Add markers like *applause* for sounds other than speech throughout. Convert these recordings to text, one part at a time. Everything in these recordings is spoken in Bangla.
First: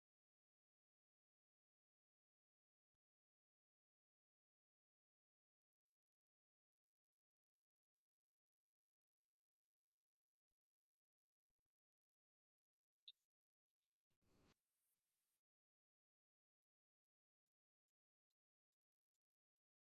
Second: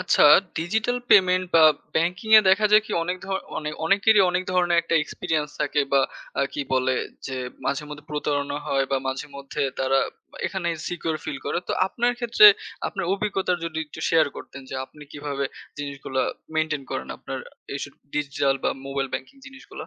আচ্ছা, ডিজিটাল পেমেন্ট বা ব্যাংকিং এ দেখা যায় কি অনেক ধর অনেক অনেকেরই অনেক ধরনের একটা এক্সপিরিয়েন্স থাকে বা কি বলে যে মাঝে মধ্যে প্রতারণা হয় বা মাঝে মধ্যে তারা এখানে সিকিউর ফিল করে। তো আপনার ক্ষেত্রে আপনার অভিজ্ঞতা যদি একটু শেয়ার করতেন যে আপনি কিভাবে জিনিসগুলা মেনটেন করেন আপনার এইসব ডিজিটাল বা মোবাইল ব্যাংকিং জিনিসগুলা।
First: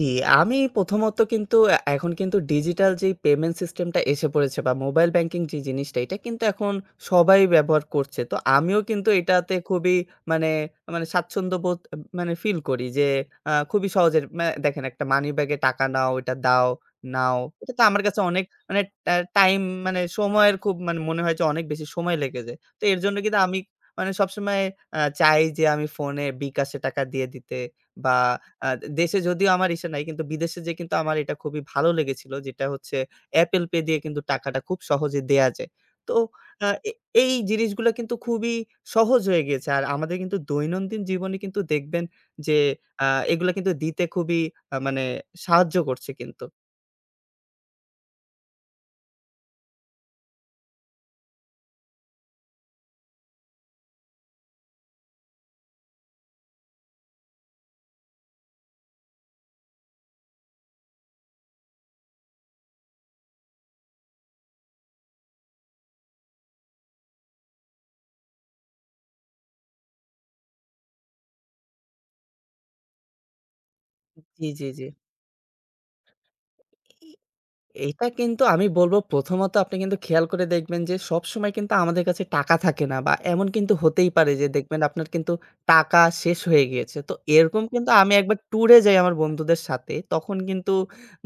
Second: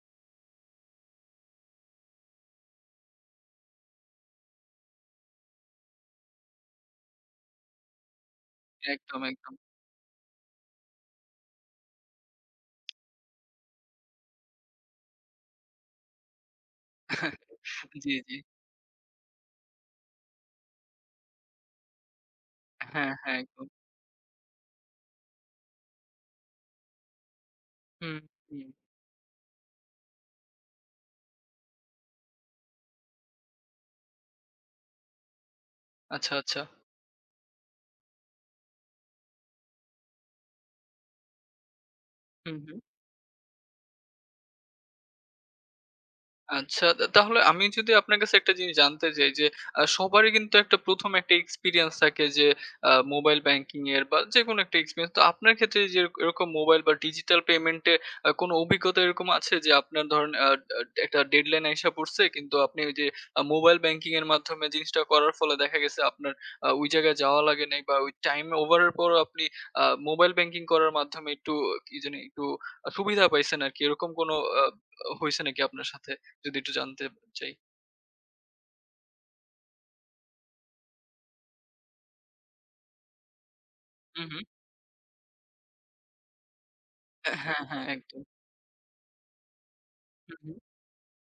জি, আমি প্রথমত কিন্তু এখন কিন্তু ডিজিটাল যেই পেমেন্ট সিস্টেমটা এসে পড়েছে বা মোবাইল ব্যাংকিং যে জিনিসটা, এটা কিন্তু এখন সবাই ব্যবহার করছে। তো আমিও কিন্তু একদম, একদম। এটাতে খুবই মানে, মানে স্বাচ্ছন্দ্যবোধ মানে ফিল করি যে খুবই সহজে দেখেন একটা মানি ব্যাগে টাকা নাও, এটা দাও, নাও। *laughs* এটা তো আমার জি, কাছে জি। অনেক মানে টা টাইম মানে সময়ের খুব মানে মনে হয় যে অনেক বেশি সময় লেগে যায়। তো এর হ্যাঁ, জন্য হ্যাঁ, কিন্তু আমি একদম। মানে সবসময় চাই যে আমি ফোনে বিকাশে টাকা দিয়ে দিতে বা হুম, হুম। আ দেশে যদিও আমার ইসে নাই কিন্তু বিদেশে যেয়ে কিন্তু আমার এটা খুবই ভালো লেগেছিল। যেটা হচ্ছে Apple Pay দিয়ে কিন্তু টাকাটা খুব সহজে দেয়া যায়। তো আচ্ছা, আচ্ছা। আ এ এই জিনিসগুলা কিন্তু খুবই সহজ হয়ে গিয়েছে। আর আমাদের কিন্তু দৈনন্দিন জীবনে কিন্তু দেখবেন হুম, যে হুম। আ এগুলা কিন্তু দিতে খুবই মানে সাহায্য করছে কিন্তু। আচ্ছা, তা তাহলে আমি যদি আপনার কাছে একটা জিনিস জানতে চাই যে, সবারই কিন্তু একটা ১ম একটা এক্সপেরিয়েন্স থাকে যে, মোবাইল ব্যাংকিং এর বা যেকোনো একটা এক্সপেরিয়েন্স। তো আপনার ক্ষেত্রে যে এরকম মোবাইল বা ডিজিটাল পেমেন্ট এ কোনো অভিজ্ঞতা এরকম আছে যে, আপনার ধরেন আ আ একটা ডেডলাইন আইসা পড়ছে কিন্তু আপনি ওই যে মোবাইল ব্যাংকিং এর মাধ্যমে জিনিসটা করার ফলে দেখা গেছে আপনার ওই জায়গায় যাওয়া লাগে নাই বা ওই টাইম ওভারের পরও আপনি মোবাইল ব্যাংকিং করার মাধ্যমে একটু কি জানি একটু সুবিধা পাইছেন আরকি। এরকম কোনো জি, আ জি, জি। হইছে নাকি আপনার সাথে? যদি একটু জানতে চাই। এটা কিন্তু আমি বলব প্রথমত আপনি কিন্তু খেয়াল করে দেখবেন যে সবসময় কিন্তু আমাদের কাছে টাকা থাকে না বা এমন কিন্তু হতেই হুম, পারে হুম। যে দেখবেন আপনার কিন্তু টাকা শেষ হয়ে গিয়েছে। তো হ্যাঁ, এরকম হ্যাঁ, কিন্তু আমি একদম। একবার ট্যুরে যাই আমার বন্ধুদের সাথে। হুম, তখন হুম। কিন্তু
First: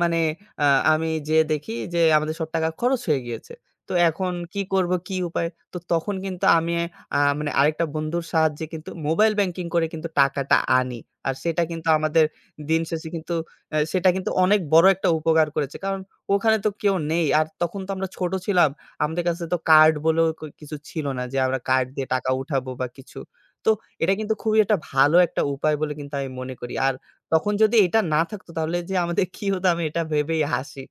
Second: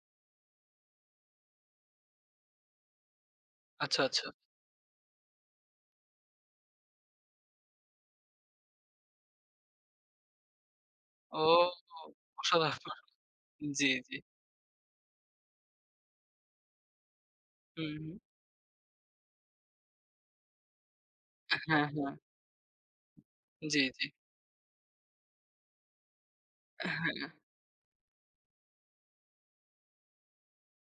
মানে আ আমি যেয়ে দেখি যে আমাদের সব টাকা খরচ হয়ে গিয়েছে। তো আচ্ছা, আচ্ছা। এখন কি করব, কি উপায়? তো তখন কিন্তু আমি মানে আরেকটা বন্ধুর সাহায্যে কিন্তু মোবাইল ব্যাংকিং করে কিন্তু টাকাটা আনি। আর ও, সেটা কিন্তু আমাদের দিন অসাধারণ! শেষে কিন্তু জি, সেটা জি। কিন্তু অনেক বড় একটা উপকার করেছে। কারণ ওখানে তো কেউ নেই। আর তখন তো হুম, আমরা হুম। ছোট ছিলাম। আমাদের কাছে তো কার্ড বলেও কিছু ছিল না যে আমরা হ্যাঁ, কার্ড দিয়ে হ্যাঁ। টাকা উঠাবো বা কিছু। তো জি, জি। এটা কিন্তু খুবই একটা ভালো একটা উপায় বলে কিন্তু আমি মনে করি। আর হ্যাঁ। তখন যদি এটা না থাকতো তাহলে যে আমাদের কি হতো আমি এটা ভেবেই হাসি।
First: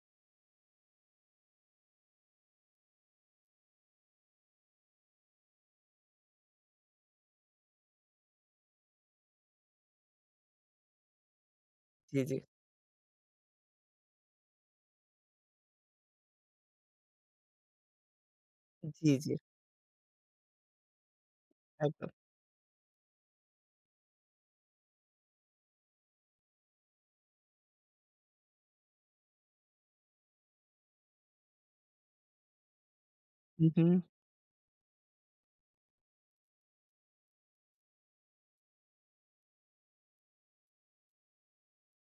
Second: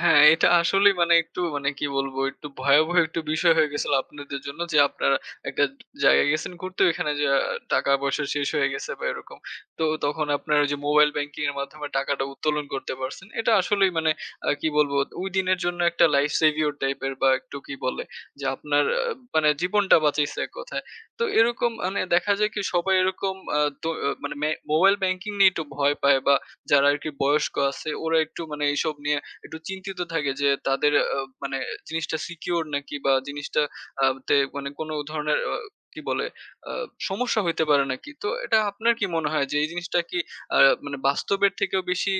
হ্যাঁ, এটা আসলেই মানে একটু মানে কি বলবো? একটু ভয়াবহ একটু বিষয় হয়ে গেছিল আপনাদের জন্য যে, আপনারা একটা জায়গায় গেছেন ঘুরতে, ওইখানে যেয়ে টাকা-পয়সা শেষ হয়ে গেছে বা এরকম। তো তখন আপনারা ওই যে মোবাইল ব্যাংকিং এর মাধ্যমে জি, টাকাটা জি। উত্তোলন করতে পারছেন। এটা আসলেই মানে কি বলবো? ওই দিনের জন্য একটা লাইফ সেভিওর টাইপের বা একটু কি বলে? যে আপনার জি, জি। মানে জীবনটা বাঁচাইছে এক কথায়। তো এরকম মানে একদম। দেখা যায় কি সবাই এরকম তো মানে মোবাইল ব্যাংকিং নিয়ে একটু ভয় পায় বা যারা আরকি বয়স্ক আছে ওরা একটু মানে এইসব নিয়ে একটু চিন্তিত থাকে যে তাদের মানে জিনিসটা সিকিউর নাকি বা জিনিসটা হু, হু। আহ, তে মানে কোনো ধরনের কি বলে আহ, সমস্যা হইতে পারে নাকি। তো এটা আপনার কি মনে হয় যে এই জিনিসটা কি মানে বাস্তবের থেকেও বেশি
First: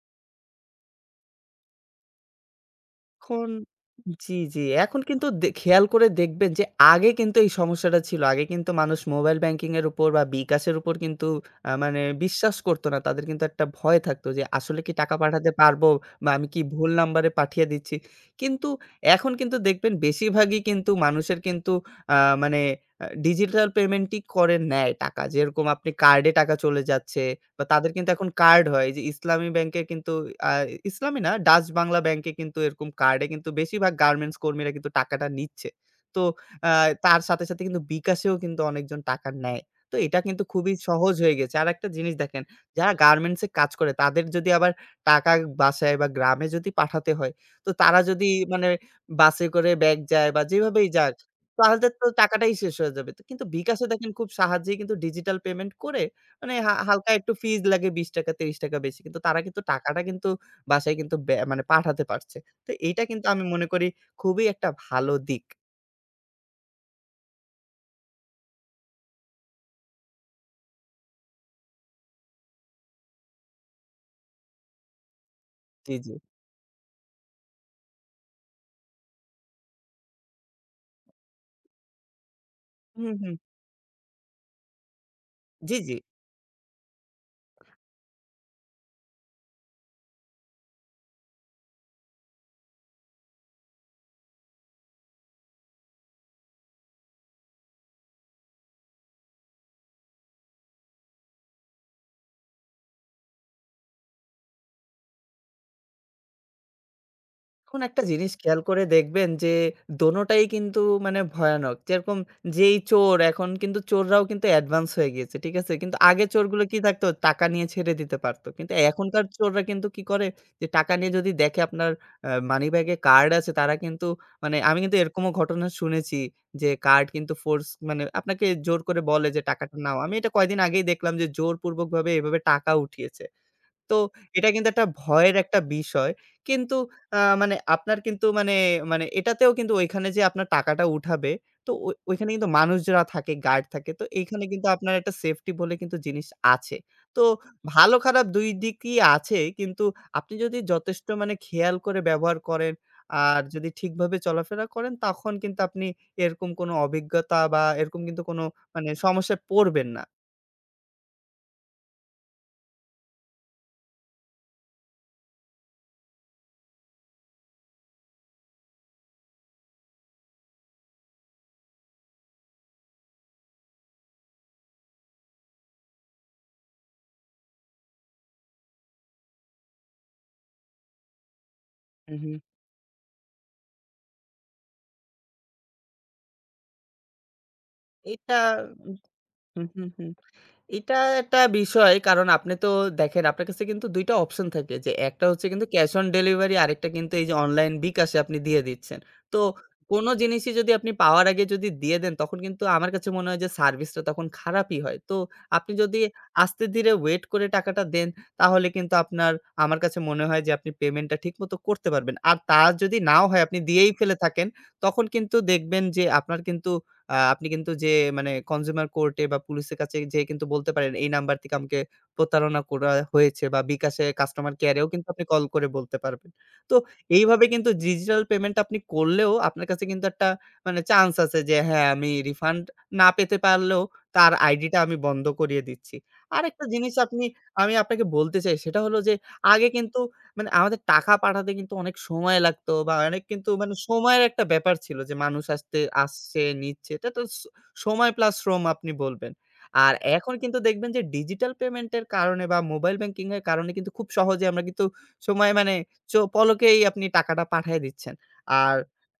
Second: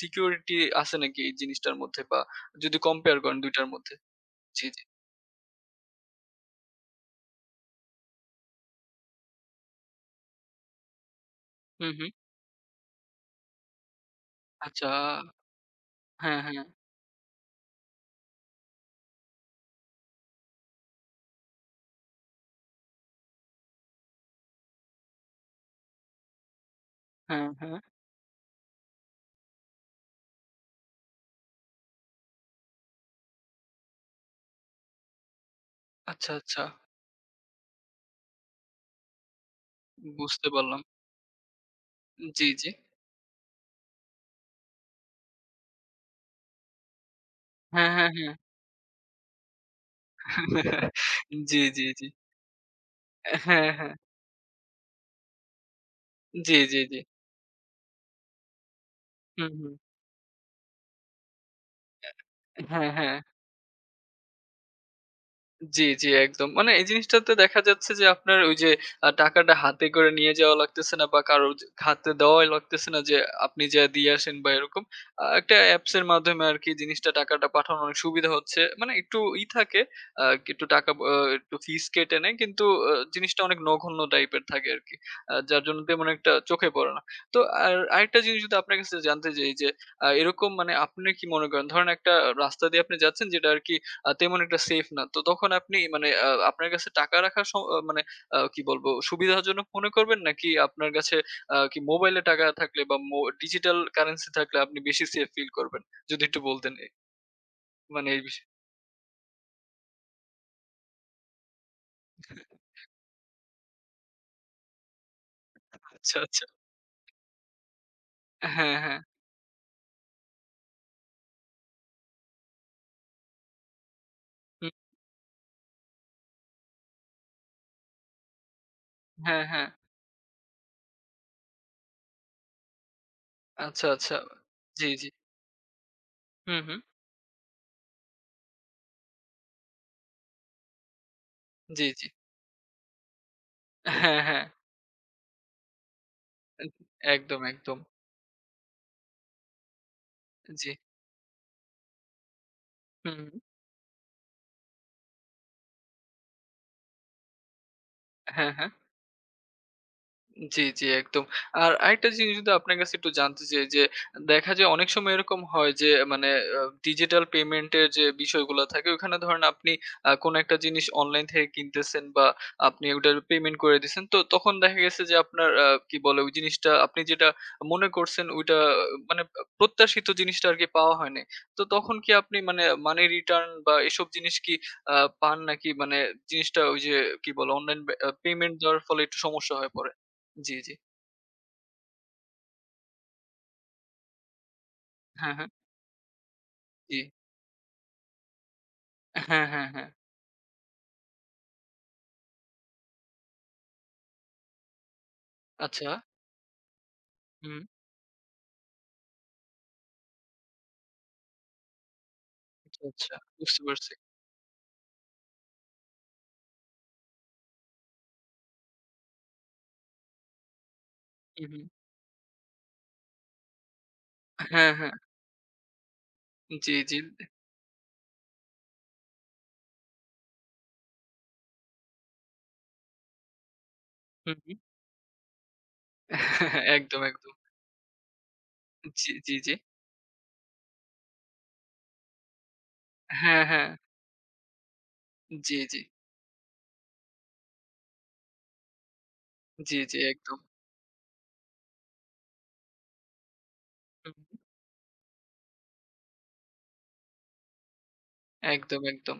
সিকিউরিটি আছে নাকি এই জিনিসটার মধ্যে বা যদি কম্পেয়ার করেন এখন দুইটার মধ্যে। জি, জি। জি, জি। এখন কিন্তু খেয়াল করে দেখবেন যে আগে কিন্তু এই সমস্যাটা ছিল। আগে কিন্তু মানুষ মোবাইল ব্যাংকিং এর উপর বা বিকাশ এর উপর কিন্তু হুম, মানে হুম। বিশ্বাস করত না। তাদের কিন্তু একটা ভয় থাকতো যে আসলে আচ্ছা। কি টাকা পাঠাতে পারবো বা হ্যাঁ, আমি কি হ্যাঁ, ভুল নাম্বারে পাঠিয়ে দিচ্ছি। কিন্তু এখন কিন্তু দেখবেন বেশিরভাগই কিন্তু মানুষের কিন্তু আ মানে ডিজিটাল পেমেন্টই করে নেয় টাকা। যেরকম আপনি কার্ডে টাকা চলে যাচ্ছে। হ্যাঁ, বা হ্যাঁ। তাদের কিন্তু এখন কার্ড হয় এই যে ইসলামী ব্যাংকে কিন্তু আ ইসলামী না ডাচ বাংলা ব্যাংকে কিন্তু এরকম কার্ডে কিন্তু বেশিরভাগ গার্মেন্টস কর্মীরা কিন্তু টাকাটা নিচ্ছে। তো আচ্ছা, আচ্ছা, আ তার সাথে, সাথে কিন্তু বিকাশেও কিন্তু অনেকজন টাকা নেয়। তো এটা কিন্তু বুঝতে খুবই পারলাম। সহজ হয়ে গেছে। আরেকটা জিনিস দেখেন জি, জি। যারা গার্মেন্টস এ কাজ করে তাদের যদি আবার টাকা বাসায় বা গ্রামে যদি পাঠাতে হয় তো হ্যাঁ, তারা হ্যাঁ, যদি হ্যাঁ। মানে বাসে করে ব্যাগ যায় বা যেভাবেই *laughs* যাক জি, জি, তাহলে জি। তো টাকাটাই শেষ হয়ে যাবে। তো কিন্তু হ্যাঁ, বিকাশে হ্যাঁ। দেখেন খুব সাহায্যেই কিন্তু ডিজিটাল পেমেন্ট করে মানে জি, জি, জি। হালকা একটু ফিজ লাগে ৳২০, ৳৩০ বেশি। কিন্তু তারা হুম, কিন্তু হুম। টাকাটা কিন্তু বাসায় কিন্তু মানে পাঠাতে পারছে। তো হ্যাঁ, এইটা হ্যাঁ। কিন্তু আমি মনে করি খুবই একটা ভালো দিক। জি, জি, একদম। মানে এই জিনিসটাতে দেখা যাচ্ছে যে আপনার ওই যে টাকাটা হাতে করে নিয়ে যাওয়া লাগতেছে না বা কারো হাতে দেওয়াই লাগতেছে না যে আপনি যেয়ে দিয়ে আসেন বা এরকম। একটা অ্যাপস জি, এর জি। মাধ্যমে আরকি জিনিসটা টাকাটা পাঠানো অনেক সুবিধা হচ্ছে। মানে একটু ই থাকে আ একটু টাকা একটু ফিস কেটে নেয় কিন্তু হুম, হুম। জিনিসটা অনেক নগণ্য টাইপের থাকে আরকি। যার জি, জন্য জি। তেমন একটা চোখে পড়ে না। তো আর আরেকটা জিনিস যদি আপনার কাছে জানতে চাই যে এরকম মানে আপনি কি মনে করেন? ধরেন একটা রাস্তা দিয়ে আপনি যাচ্ছেন যেটা আরকি তেমন একটা সেফ না। তো তখন আপনি মানে আপনার কাছে টাকা রাখার স আ মানে কি বলবো সুবিধাজনক মনে করবেন? নাকি আপনার কাছে কি মোবাইলে টাকা থাকলে বা ডিজিটাল কারেন্সি থাকলে আপনি বেশি সেফ ফিল করবেন? যদি একটু বলতেন এখন একটা মানে এই জিনিস বিষয়ে। খেয়াল করে দেখবেন যে দোনোটাই কিন্তু মানে ভয়ানক। যেরকম যেই চোর এখন কিন্তু চোররাও কিন্তু অ্যাডভান্স হয়ে গিয়েছে। ঠিক আছে? কিন্তু আচ্ছা, আগে আচ্ছা। চোরগুলো কি থাকতো? টাকা নিয়ে ছেড়ে দিতে পারতো। কিন্তু হ্যাঁ, হ্যাঁ। এখনকার চোররা কিন্তু কি করে? যে টাকা নিয়ে যদি দেখে আপনার মানি ব্যাগে কার্ড আছে তারা কিন্তু মানে হুম, আমি কিন্তু এরকমও ঘটনা শুনেছি যে কার্ড কিন্তু ফোর্স মানে আপনাকে জোর করে বলে যে হ্যাঁ, হ্যাঁ। টাকাটা নাও। আমি এটা কয়দিন আগেই দেখলাম যে জোরপূর্বকভাবে এভাবে টাকা উঠিয়েছে। আচ্ছা, তো আচ্ছা। এটা কিন্তু জি, একটা জি। ভয়ের একটা বিষয়। হুম, কিন্তু হুম। মানে আপনার কিন্তু মানে এটাতেও কিন্তু ওইখানে যে আপনার টাকাটা উঠাবে, তো জি, জি। ওইখানে কিন্তু মানুষরা থাকে, গার্ড থাকে। তো হ্যাঁ, হ্যাঁ। এইখানে কিন্তু আপনার একটা সেফটি বলে কিন্তু জিনিস আছে। তো একদম, একদম। ভালো খারাপ ২ দিকই আছে। কিন্তু আপনি যদি জি। যথেষ্ট মানে খেয়াল করে ব্যবহার করেন, হুম, হুম। আর যদি ঠিকভাবে চলাফেরা করেন, তখন কিন্তু আপনি এরকম কোনো অভিজ্ঞতা বা এরকম কিন্তু কোনো হ্যাঁ, হ্যাঁ। মানে সমস্যায় পড়বেন না। জি, জি, একদম। আর আরেকটা জিনিস যদি আপনার কাছে একটু জানতে চাই যে, দেখা যায় অনেক সময় এরকম হয় যে মানে আ ডিজিটাল পেমেন্টের যে বিষয়গুলো থাকে ওখানে ধরেন আপনি কোনো একটা জিনিস অনলাইন থেকে কিনতেছেন বা আপনি ওটার পেমেন্ট করে দিছেন। তো তখন দেখা গেছে যে আপনার কি বলে ওই জিনিসটা আপনি যেটা মনে করছেন ওইটা মানে প্রত্যাশিত জিনিসটা আরকি পাওয়া হয় নাই। তো তখন কি হু, হু। আপনি মানে মানি রিটার্ন বা এসব জিনিস কি আ পান নাকি? মানে জিনিসটা ওই যে কি বলে অনলাইন পে এটা পেমেন্ট দেওয়ার ফলে একটু সমস্যা হু, হয়ে হু, পড়ে? হু। জি, জি। এটা একটা বিষয় কারণ আপনি তো দেখেন আপনার কাছে কিন্তু ২ টা অপশন থাকে যে একটা হ্যাঁ, হচ্ছে হ্যাঁ। কিন্তু ক্যাশ অন ডেলিভারি আরেকটা জি। কিন্তু এই যে অনলাইন বিকাশে আপনি দিয়ে দিচ্ছেন। তো হ্যাঁ, হ্যাঁ, হ্যাঁ। কোন জিনিসই যদি আপনি পাওয়ার আগে যদি দিয়ে দেন তখন কিন্তু আমার কাছে মনে হয় যে সার্ভিসটা তখন খারাপই হয়। তো আপনি আচ্ছা। যদি আস্তে ধীরে ওয়েট করে হুম। টাকাটা দেন তাহলে কিন্তু আপনার আমার কাছে মনে হয় যে আপনি পেমেন্টটা ঠিকমতো করতে পারবেন। আর তা আচ্ছা, যদি আচ্ছা, নাও হয় আপনি বুঝতে পারছি। দিয়েই ফেলে থাকেন তখন কিন্তু দেখবেন যে আপনার কিন্তু আপনি কিন্তু যেয়ে মানে কনজিউমার কোর্টে বা পুলিশের কাছে যেয়ে কিন্তু বলতে পারেন, "এই নাম্বার হুম, থেকে হুম। আমাকে প্রতারণা করা হয়েছে" বা বিকাশে কাস্টমার হ্যাঁ, কেয়ারেও হ্যাঁ। কিন্তু আপনি কল করে বলতে পারবেন। জি, তো জি। এইভাবে কিন্তু ডিজিটাল পেমেন্ট আপনি করলেও আপনার কাছে কিন্তু একটা মানে চান্স আছে যে, হ্যাঁ, আমি রিফান্ড না পেতে পারলেও তার হুম, হুম। আইডিটা আমি বন্ধ করিয়ে দিচ্ছি। আরেকটা *laughs* জিনিস একদম, আপনি একদম। আমি আপনাকে বলতে চাই সেটা হলো জি, যে, জি, জি। আগে কিন্তু মানে আমাদের টাকা পাঠাতে কিন্তু অনেক সময় লাগতো বা অনেক হ্যাঁ, কিন্তু হ্যাঁ। মানে সময়ের একটা ব্যাপার ছিল যে মানুষ জি, জি। আসতে আসছে, নিচ্ছে। এটা তো সময় প্লাস শ্রম আপনি বলবেন। জি, আর জি, এখন একদম। কিন্তু দেখবেন যে ডিজিটাল পেমেন্টের কারণে বা মোবাইল ব্যাংকিং এর কারণে কিন্তু খুব হুম, হুম। সহজে আমরা কিন্তু সময় মানে পলকেই আপনি টাকাটা পাঠায় দিচ্ছেন। আর একদম, একদম।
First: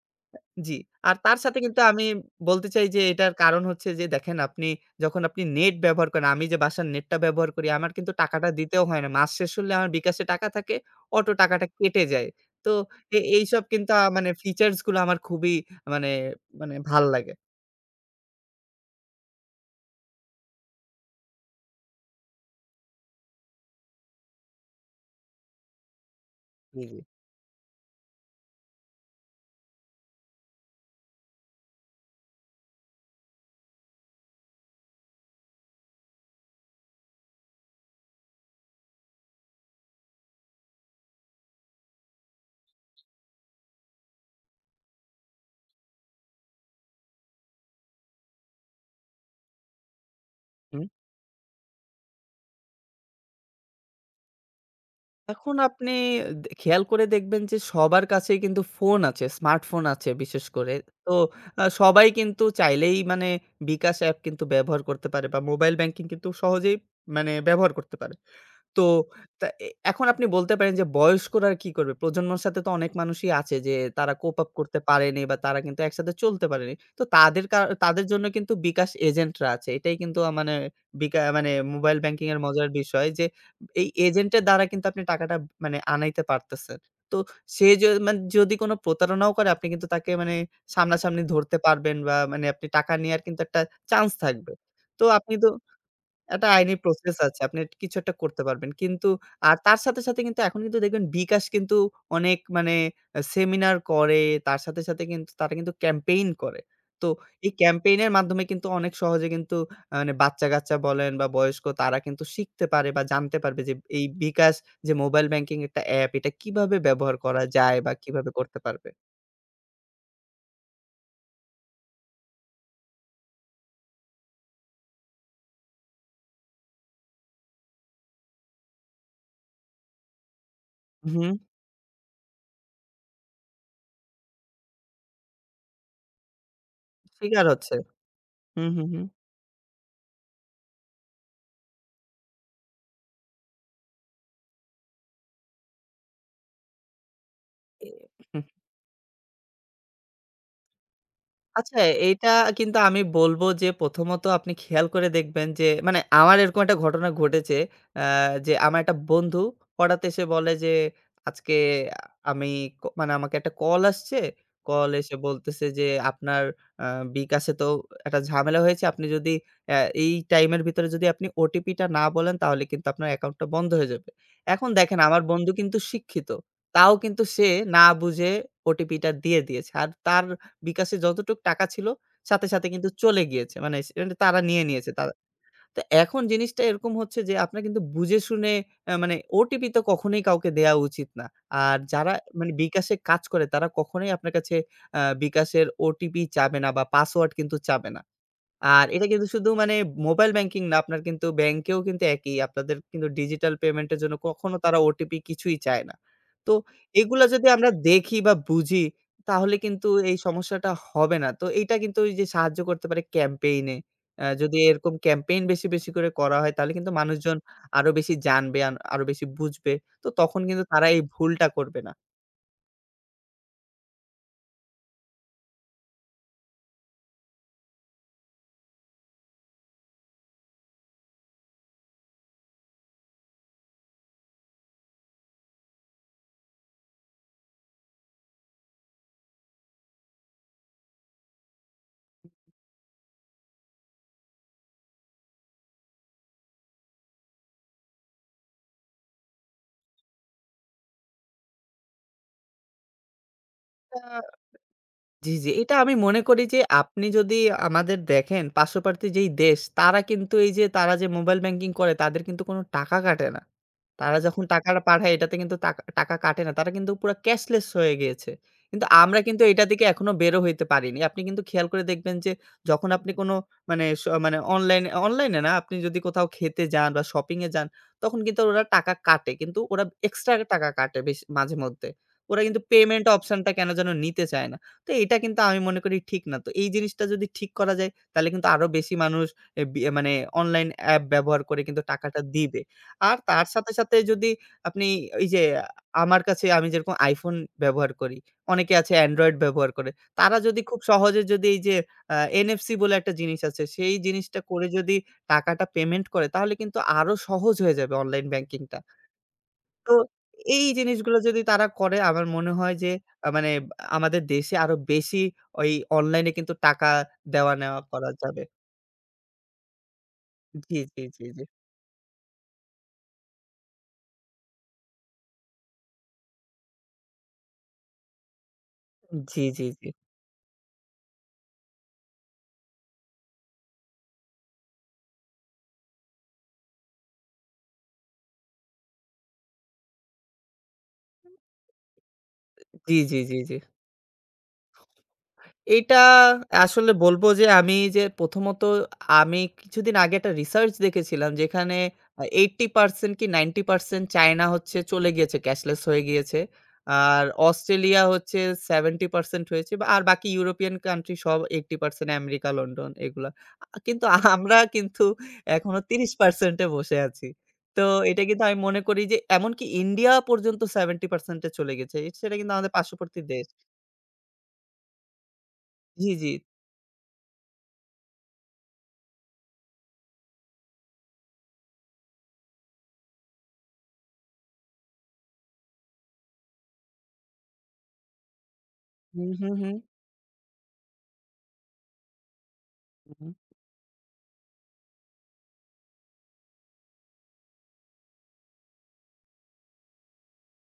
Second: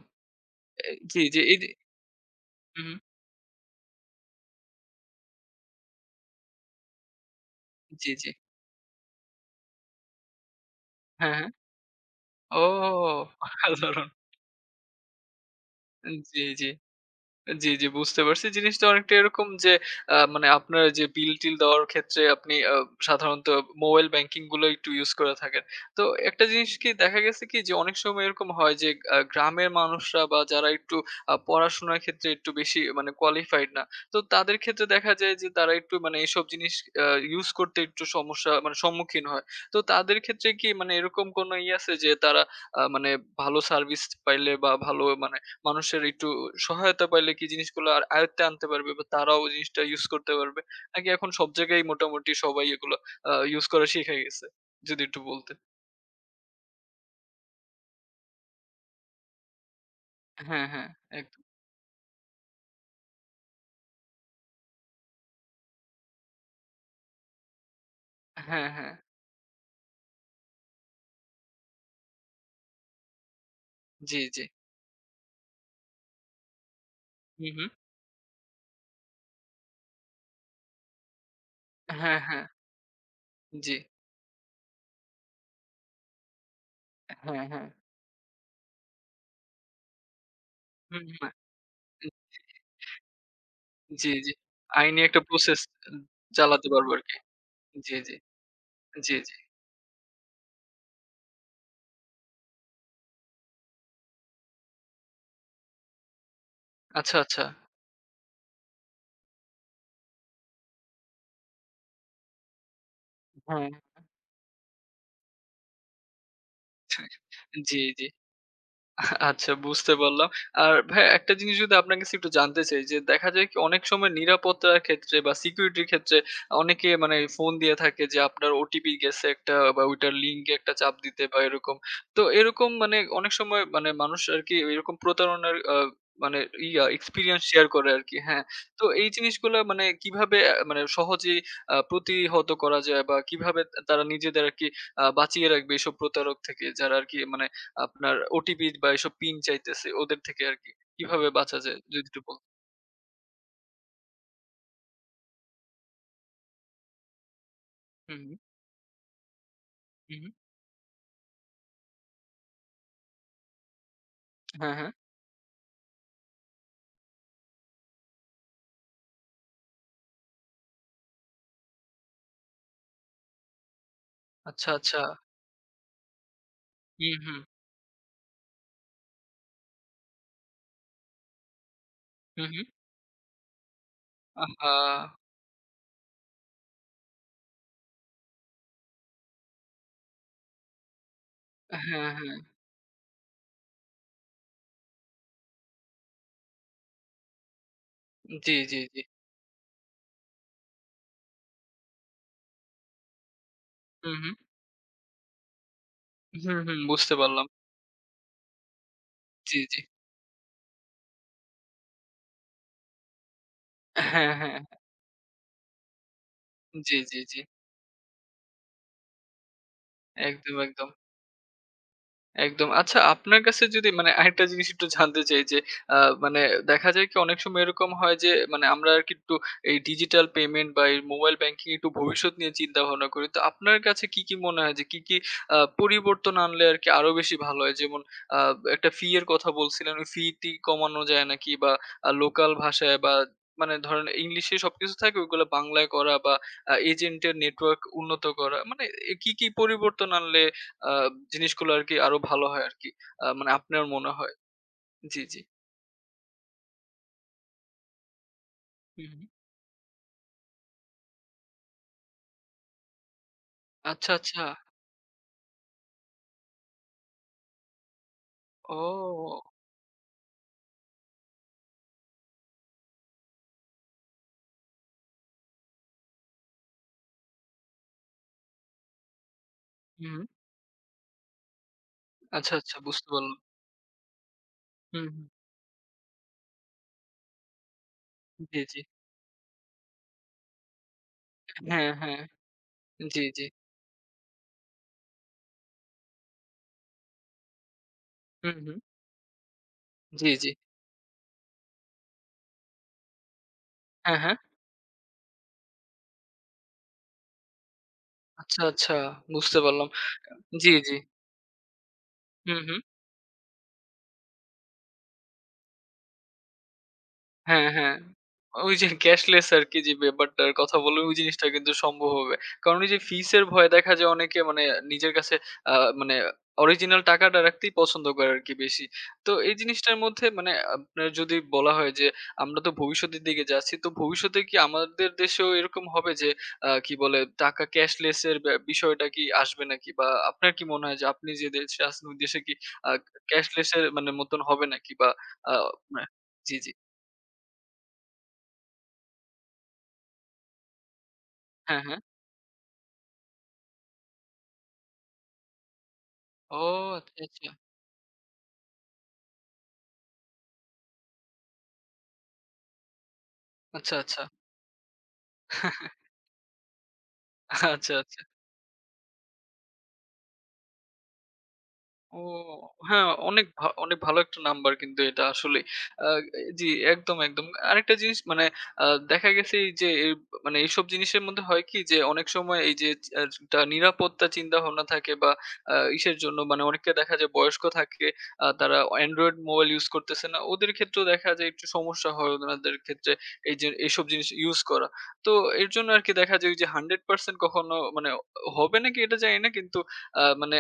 জি। এ আর জি, তার জি। এই সাথে যে কিন্তু আমি বলতে চাই হুম, যে এটার কারণ হচ্ছে যে দেখেন আপনি নেট ব্যবহার করেন, আমি যে বাসার নেটটা ব্যবহার করি আমার জি, কিন্তু জি। টাকাটা দিতেও হয় না। মাস শেষ হলে আমার বিকাশে টাকা থাকে, অটো হ্যাঁ, হ্যাঁ। টাকাটা কেটে যায়। ও! তো *laughs* এইসব কিন্তু অসাধারণ। মানে ফিচার্স গুলো আমার খুবই মানে, জি, জি। মানে ভাল লাগে। জি, জি, বুঝতে পারছি। জিনিসটা অনেকটা এরকম যে মানে আপনার যে বিল-টিল দেওয়ার ক্ষেত্রে আপনি সাধারণত মোবাইল ব্যাংকিং গুলো একটু ইউস করে থাকেন। তো একটা জিনিস জি, কি জি। দেখা গেছে কি যে অনেক সময় এরকম হয় যে গ্রামের মানুষরা বা যারা একটু পড়াশোনার ক্ষেত্রে একটু বেশি মানে কোয়ালিফাইড না। তো তাদের ক্ষেত্রে দেখা যায় যে তারা একটু মানে এসব জিনিস আ ইউস করতে একটু সমস্যা মানে সম্মুখীন হয়। তো তাদের ক্ষেত্রে কি মানে এরকম কোনো ইয়ে আছে যে তারা মানে ভালো সার্ভিস পাইলে বা ভালো মানে মানুষের একটু সহায়তা পাইলে কি জিনিসগুলো আর আয়ত্তে আনতে পারবে বা তারাও জিনিসটা ইউজ করতে পারবে? নাকি এখন সব জায়গায় মোটামুটি সবাই এগুলো ইউজ করা শিখে গেছে? যদি একটু বলতেন। এখন আপনি খেয়াল করে দেখবেন যে সবার কাছেই কিন্তু ফোন আছে, স্মার্টফোন আছে বিশেষ হ্যাঁ, করে। হ্যাঁ, তো একদম। সবাই কিন্তু চাইলেই মানে বিকাশ অ্যাপ কিন্তু ব্যবহার করতে পারে বা মোবাইল ব্যাংকিং কিন্তু সহজেই মানে ব্যবহার করতে পারে। হ্যাঁ, তো হ্যাঁ। তা এ এখন আপনি বলতে পারেন যে বয়স্করা আর কি করবে? প্রজন্মর সাথে তো অনেক মানুষই আছে যে তারা জি, কোপ জি। আপ করতে পারেনি বা তারা কিন্তু একসাথে চলতে পারেনি। তো হুম, হুম। তাদের জন্য কিন্তু বিকাশ এজেন্টরা আছে। এটাই কিন্তু মানে মানে মোবাইল হ্যাঁ, ব্যাংকিং এর হ্যাঁ। মজার বিষয় যে জি। এই এজেন্টের দ্বারা কিন্তু আপনি টাকাটা মানে আনাইতে পারতেছেন। তো হ্যাঁ, হ্যাঁ। সে য মানে যদি কোনো প্রতারণাও করে আপনি কিন্তু তাকে মানে হুম, সামনাসামনি হুম। ধরতে পারবেন বা মানে আপনি টাকা নেয়ার কিন্তু একটা জি, চান্স জি। থাকবে। আইনি তো একটা আপনি তো প্রসেস একটা চালাতে আইনি পারবো আরকি। প্রসেস আছে। আপনি জি, কিছু একটা জি। করতে পারবেন। কিন্তু জি, জি। আর তার সাথে, সাথে কিন্তু এখন কিন্তু দেখবেন বিকাশ কিন্তু অনেক মানে সেমিনার করে। তার সাথে, সাথে কিন্তু তারা কিন্তু ক্যাম্পেইন করে। তো আচ্ছা, আচ্ছা। এই ক্যাম্পেইনের মাধ্যমে কিন্তু অনেক সহজে কিন্তু মানে বাচ্চা-কাচ্চা বলেন বা বয়স্ক তারা কিন্তু শিখতে পারে বা জানতে পারবে হ্যাঁ। যে এই বিকাশ যে মোবাইল ব্যাংকিং একটা অ্যাপ এটা কিভাবে ব্যবহার করা যায় জি, বা জি। কিভাবে করতে পারবে? আচ্ছা, বুঝতে পারলাম। আর ভাইয়া একটা জিনিস যদি আপনার কাছে একটু জানতে চাই যে দেখা যায় কি অনেক সময় নিরাপত্তার ক্ষেত্রে বা সিকিউরিটির ক্ষেত্রে অনেকে মানে ফোন দিয়ে থাকে যে আপনার ওটিপি গেছে একটা বা ওইটার লিঙ্কে একটা চাপ দিতে হুম, বা এরকম। তো এরকম মানে অনেক সময় মানে মানুষ আরকি এরকম প্রতারণার মানে ইয়া এক্সপেরিয়েন্স শিকার শেয়ার হচ্ছে। করে আরকি, হ্যাঁ। হুম, তো হুম, হুম। এই জিনিসগুলা মানে কিভাবে মানে সহজেই প্রতিহত করা যায় বা কিভাবে তারা নিজেদের আরকি বাঁচিয়ে রাখবে এসব প্রতারক থেকে যারা আরকি মানে এ আপনার হুম। ওটিপি বা এসব পিন চাইতেছে ওদের থেকে আরকি। কিভাবে বাঁচা যায় আচ্ছা, যদি একটু এইটা বল। কিন্তু আমি বলবো যে প্রথমত আপনি খেয়াল করে দেখবেন যে মানে আমার এরকম একটা ঘটনা ঘটেছে। আ হুম, হুম, যে আমার একটা বন্ধু হঠাৎ হুম, এসে হুম। বলে যে, "আজকে আমি ক" মানে আমাকে একটা কল আসছে। হ্যাঁ, হ্যাঁ। কল এসে বলতেছে যে, "আপনার আ বিকাশে তো একটা ঝামেলা হয়েছে। আপনি যদি অ্যা এই টাইমের ভিতরে যদি আপনি ওটিপিটা না বলেন তাহলে কিন্তু আপনার অ্যাকাউন্টটা বন্ধ হয়ে যাবে।" আচ্ছা, এখন দেখেন আচ্ছা। আমার বন্ধু কিন্তু শিক্ষিত। তাও হুম, কিন্তু হুম, সে না বুঝে ওটিপিটা দিয়ে দিয়েছে। আর তার বিকাশে যতটুক টাকা ছিল হুম, সাথে, হুম। সাথে কিন্তু চলে গিয়েছে। মানে সে মানে তারা নিয়ে আহা! নিয়েছে। তারা তো এখন জিনিসটা এরকম হচ্ছে যে আপনার কিন্তু বুঝে শুনে মানে ওটিপি তো কখনোই কাউকে দেয়া উচিত না। আর হ্যাঁ, যারা হ্যাঁ। মানে বিকাশে কাজ করে তারা কখনোই আপনার কাছে বিকাশের ওটিপি চাবে না বা পাসওয়ার্ড কিন্তু চাবে না। জি, জি, আর জি। এটা কিন্তু শুধু মানে মোবাইল ব্যাংকিং না, আপনার কিন্তু ব্যাংকেও কিন্তু একই। আপনাদের কিন্তু ডিজিটাল পেমেন্টের জন্য হুম, হুম, কখনো তারা ওটিপি কিছুই চায় না। তো হুম, হুম, বুঝতে এগুলা পারলাম। যদি আমরা দেখি বা বুঝি, তাহলে জি, জি। কিন্তু এই সমস্যাটা হবে না। তো এইটা কিন্তু ওই যে সাহায্য করতে পারে ক্যাম্পেইন এ। হ্যাঁ, যদি হ্যাঁ। এরকম ক্যাম্পেইন বেশি, বেশি করে করা হয় তাহলে কিন্তু জি, জি, মানুষজন জি। আরো বেশি জানবে, আরো বেশি বুঝবে। তো তখন একদম, কিন্তু তারা একদম। এই ভুলটা করবে না। একদম। আচ্ছা, আপনার কাছে যদি মানে আরেকটা জিনিস একটু জানতে চাই যে আ মানে দেখা যায় কি অনেক সময় এরকম হয় যে মানে আমরা আরকি একটু এই ডিজিটাল পেমেন্ট বা এই মোবাইল ব্যাংকিং একটু ভবিষ্যৎ নিয়ে চিন্তা ভাবনা করি। তো আপনার কাছে কি, কি মনে হয় যে কি, কি পরিবর্তন আনলে আরকি আরো বেশি ভালো হয়? যেমন আ একটা ফি এর কথা বলছিলেন। ওই ফি-টি কমানো যায় নাকি বা লোকাল ভাষায় বা মানে ধরেন ইংলিশে সবকিছু থাকে ওইগুলো বাংলায় করা বা এজেন্টের নেটওয়ার্ক উন্নত করা। মানে কি, কি পরিবর্তন আনলে আ জিনিসগুলো আরকি আরো ভালো হয় আরকি। মানে আপনার মনে হয়। আ জি, জি, জি। জি। এটা আমি মনে করি যে আপনি যদি আমাদের দেখেন পার্শ্ববর্তী হুম, হুম। যেই দেশ তারা কিন্তু এই যে তারা যে মোবাইল ব্যাংকিং করে তাদের কিন্তু কোনো টাকা কাটে না। আচ্ছা, তারা আচ্ছা। যখন টাকাটা পাঠায় এটাতে কিন্তু টাকা টাকা কাটে না। তারা কিন্তু পুরা ক্যাশলেস হয়ে গিয়েছে। কিন্তু আমরা কিন্তু ও! এটা থেকে এখনো হইতে পারিনি। আপনি কিন্তু খেয়াল করে দেখবেন যে যখন আপনি কোনো মানে মানে অনলাইনে না আপনি যদি কোথাও খেতে যান বা শপিং এ যান তখন কিন্তু ওরা টাকা কাটে। কিন্তু ওরা হুম। এক্সট্রা টাকা কাটে বেশ মাঝেমধ্যে। ওরা আচ্ছা, কিন্তু আচ্ছা, পেমেন্ট বুঝতে পারলাম। অপশন টা কেন যেন নিতে চায় না। তো হুম, এটা হুম। কিন্তু আমি মনে করি ঠিক না। তো এই জিনিসটা যদি ঠিক করা যায় তাহলে কিন্তু জি, আরো জি। বেশি মানুষ এ বি মানে অনলাইন অ্যাপ ব্যবহার করে হুম। কিন্তু হ্যাঁ, হ্যাঁ। টাকাটা দিবে। আর জি, জি। তার সাথে, সাথে যদি আপনি এই যে আমার কাছে আমি যেরকম iPhone ব্যবহার করি, হুম, অনেকে হুম। আছে Android ব্যবহার করে। জি, তারা জি। যদি খুব সহজে যদি এই যে আ NFC বলে একটা জিনিস আছে, সেই হ্যাঁ, হ্যাঁ। জিনিসটা করে যদি টাকাটা পেমেন্ট করে তাহলে কিন্তু আরো সহজ হয়ে যাবে অনলাইন আচ্ছা, ব্যাংকিংটা। আচ্ছা, বুঝতে পারলাম। তো এই জি, জি। জিনিসগুলো যদি তারা করে আমার মনে হুম, হয় হুম। যে মানে আমাদের দেশে আরো বেশি ওই অনলাইনে কিন্তু টাকা দেওয়া হ্যাঁ, নেওয়া হ্যাঁ। করা যাবে। ওই যে ক্যাশলেস আরকি যে ব্যাপারটার কথা জি, জি, বললেন ওই জি, জি। জিনিসটা কিন্তু সম্ভব হবে। কারণ ওই যে ফিসের ভয়ে দেখা যায় অনেকে মানে নিজের কাছে আ মানে অরিজিনাল টাকাটা রাখতেই পছন্দ করে আরকি বেশি। তো জি, এই জি, জি। জিনিসটার মধ্যে মানে আপনার যদি বলা হয় যে আমরা তো ভবিষ্যতের দিকে যাচ্ছি। তো ভবিষ্যতে কি আমাদের দেশেও এরকম হবে যে কি বলে টাকা ক্যাশলেস এর বিষয়টা কি আসবে নাকি? বা আপনার কি মনে হয় যে আপনি যে দেশে আছেন ওই দেশে কি আ জি, জি, জি, জি। ক্যাশলেস এর মানে মতন হবে নাকি? বা আ এইটা ম্যা জি, জি। আসলে বলব যে আমি যে প্রথমত আমি কিছুদিন আগে একটা রিসার্চ দেখেছিলাম যেখানে হ্যাঁ, হ্যাঁ। 80% কি 90% চায়না হচ্ছে চলে গিয়েছে ক্যাশলেস হয়ে গিয়েছে। ও, আচ্ছা, আর আচ্ছা। অস্ট্রেলিয়া হচ্ছে 70% হয়েছে বা আর বাকি ইউরোপিয়ান কান্ট্রি সব 80% আমেরিকা, লন্ডন এগুলা। আচ্ছা, কিন্তু আচ্ছা। আমরা কিন্তু এখনো *laughs* 30% এ বসে আছি। তো আচ্ছা, আচ্ছা। এটা কিন্তু আমি মনে করি যে এমনকি ইন্ডিয়া পর্যন্ত 70% এ চলে গেছে। ও, সেটা কিন্তু আমাদের হ্যাঁ, পার্শ্ববর্তী অনেক দেশ। অনেক ভালো একটা নাম্বার কিন্তু এটা আসলেই। আ জি, জি। জি, একদম, একদম। আরেকটা জিনিস মানে আ দেখা গেছে এই যে মানে এইসব জিনিসের মধ্যে হয় কি যে অনেক সময় এই যে আ টা নিরাপত্তা চিন্তাভাবনা থাকে বা ইসের জন্য মানে অনেককে দেখা যায় বয়স্ক থাকে। তারা হুম, Android হুম, মোবাইল হুম। ইউজ করতেছে না। ওদের ক্ষেত্রেও দেখা যায় একটু সমস্যা হয় ওনাদের ক্ষেত্রে এই যে এইসব জিনিস ইউজ করা। তো এর জন্য আরকি দেখা যায় ওই যে 100% কখনো মানে হবে নাকি এটা জানি না। কিন্তু মানে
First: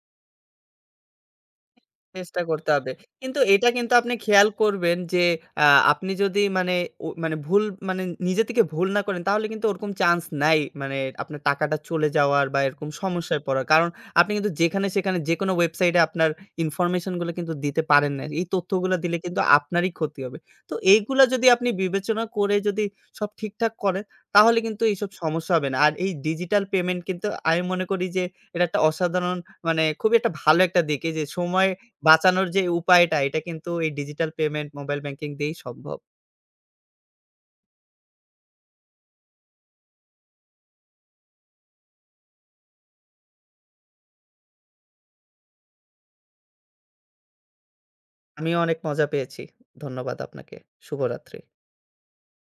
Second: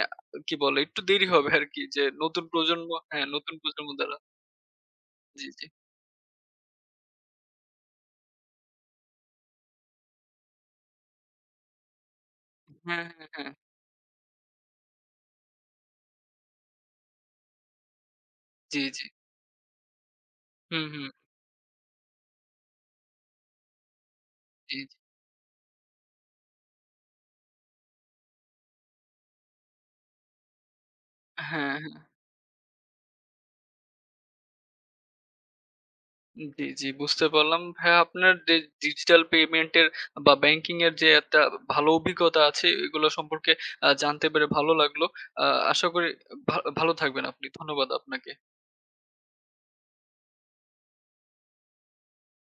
কি বলে? একটু দেরি হবে আরকি যে চেষ্টা নতুন করতে প্রজন্ম, হবে। হ্যাঁ, কিন্তু নতুন এটা প্রজন্ম কিন্তু আপনি দ্বারা। খেয়াল করবেন যে জি, জি। আ আপনি যদি মানে মানে মানে নিজে থেকে ভুল না করেন তাহলে কিন্তু ওরকম চান্স নাই। মানে আপনার টাকাটা চলে যাওয়ার বা এরকম হ্যাঁ, হ্যাঁ, সমস্যায় হ্যাঁ। পড়ার। কারণ আপনি কিন্তু যেখানে সেখানে যেকোনো ওয়েবসাইটে আপনার ইনফরমেশন গুলো কিন্তু দিতে পারেন না। এই জি, তথ্যগুলা জি। দিলে কিন্তু আপনারই ক্ষতি হবে। তো হুম, হুম। এইগুলা যদি আপনি বিবেচনা করে যদি সব ঠিকঠাক করেন তাহলে জি, কিন্তু জি। এইসব সমস্যা হবে না। আর এই ডিজিটাল পেমেন্ট কিন্তু আমি মনে করি যে এটা একটা অসাধারণ মানে খুবই একটা ভালো একটা দিক। এই যে সময় হ্যাঁ, হ্যাঁ। বাঁচানোর যে উপায়টা এটা কিন্তু এই ডিজিটাল পেমেন্ট, মোবাইল ব্যাংকিং দিয়েই সম্ভব। জি, জি, বুঝতে পারলাম। ভাইয়া আপনার যে ডিজিটাল পেমেন্ট এর বা ব্যাংকিং এর যে একটা ভালো অভিজ্ঞতা আছে এগুলো সম্পর্কে জানতে পেরে ভালো লাগলো। আ আশা করি ভালো থাকবেন আপনি। ধন্যবাদ আপনাকে। আমিও অনেক মজা পেয়েছি। ধন্যবাদ আপনাকে। শুভরাত্রি।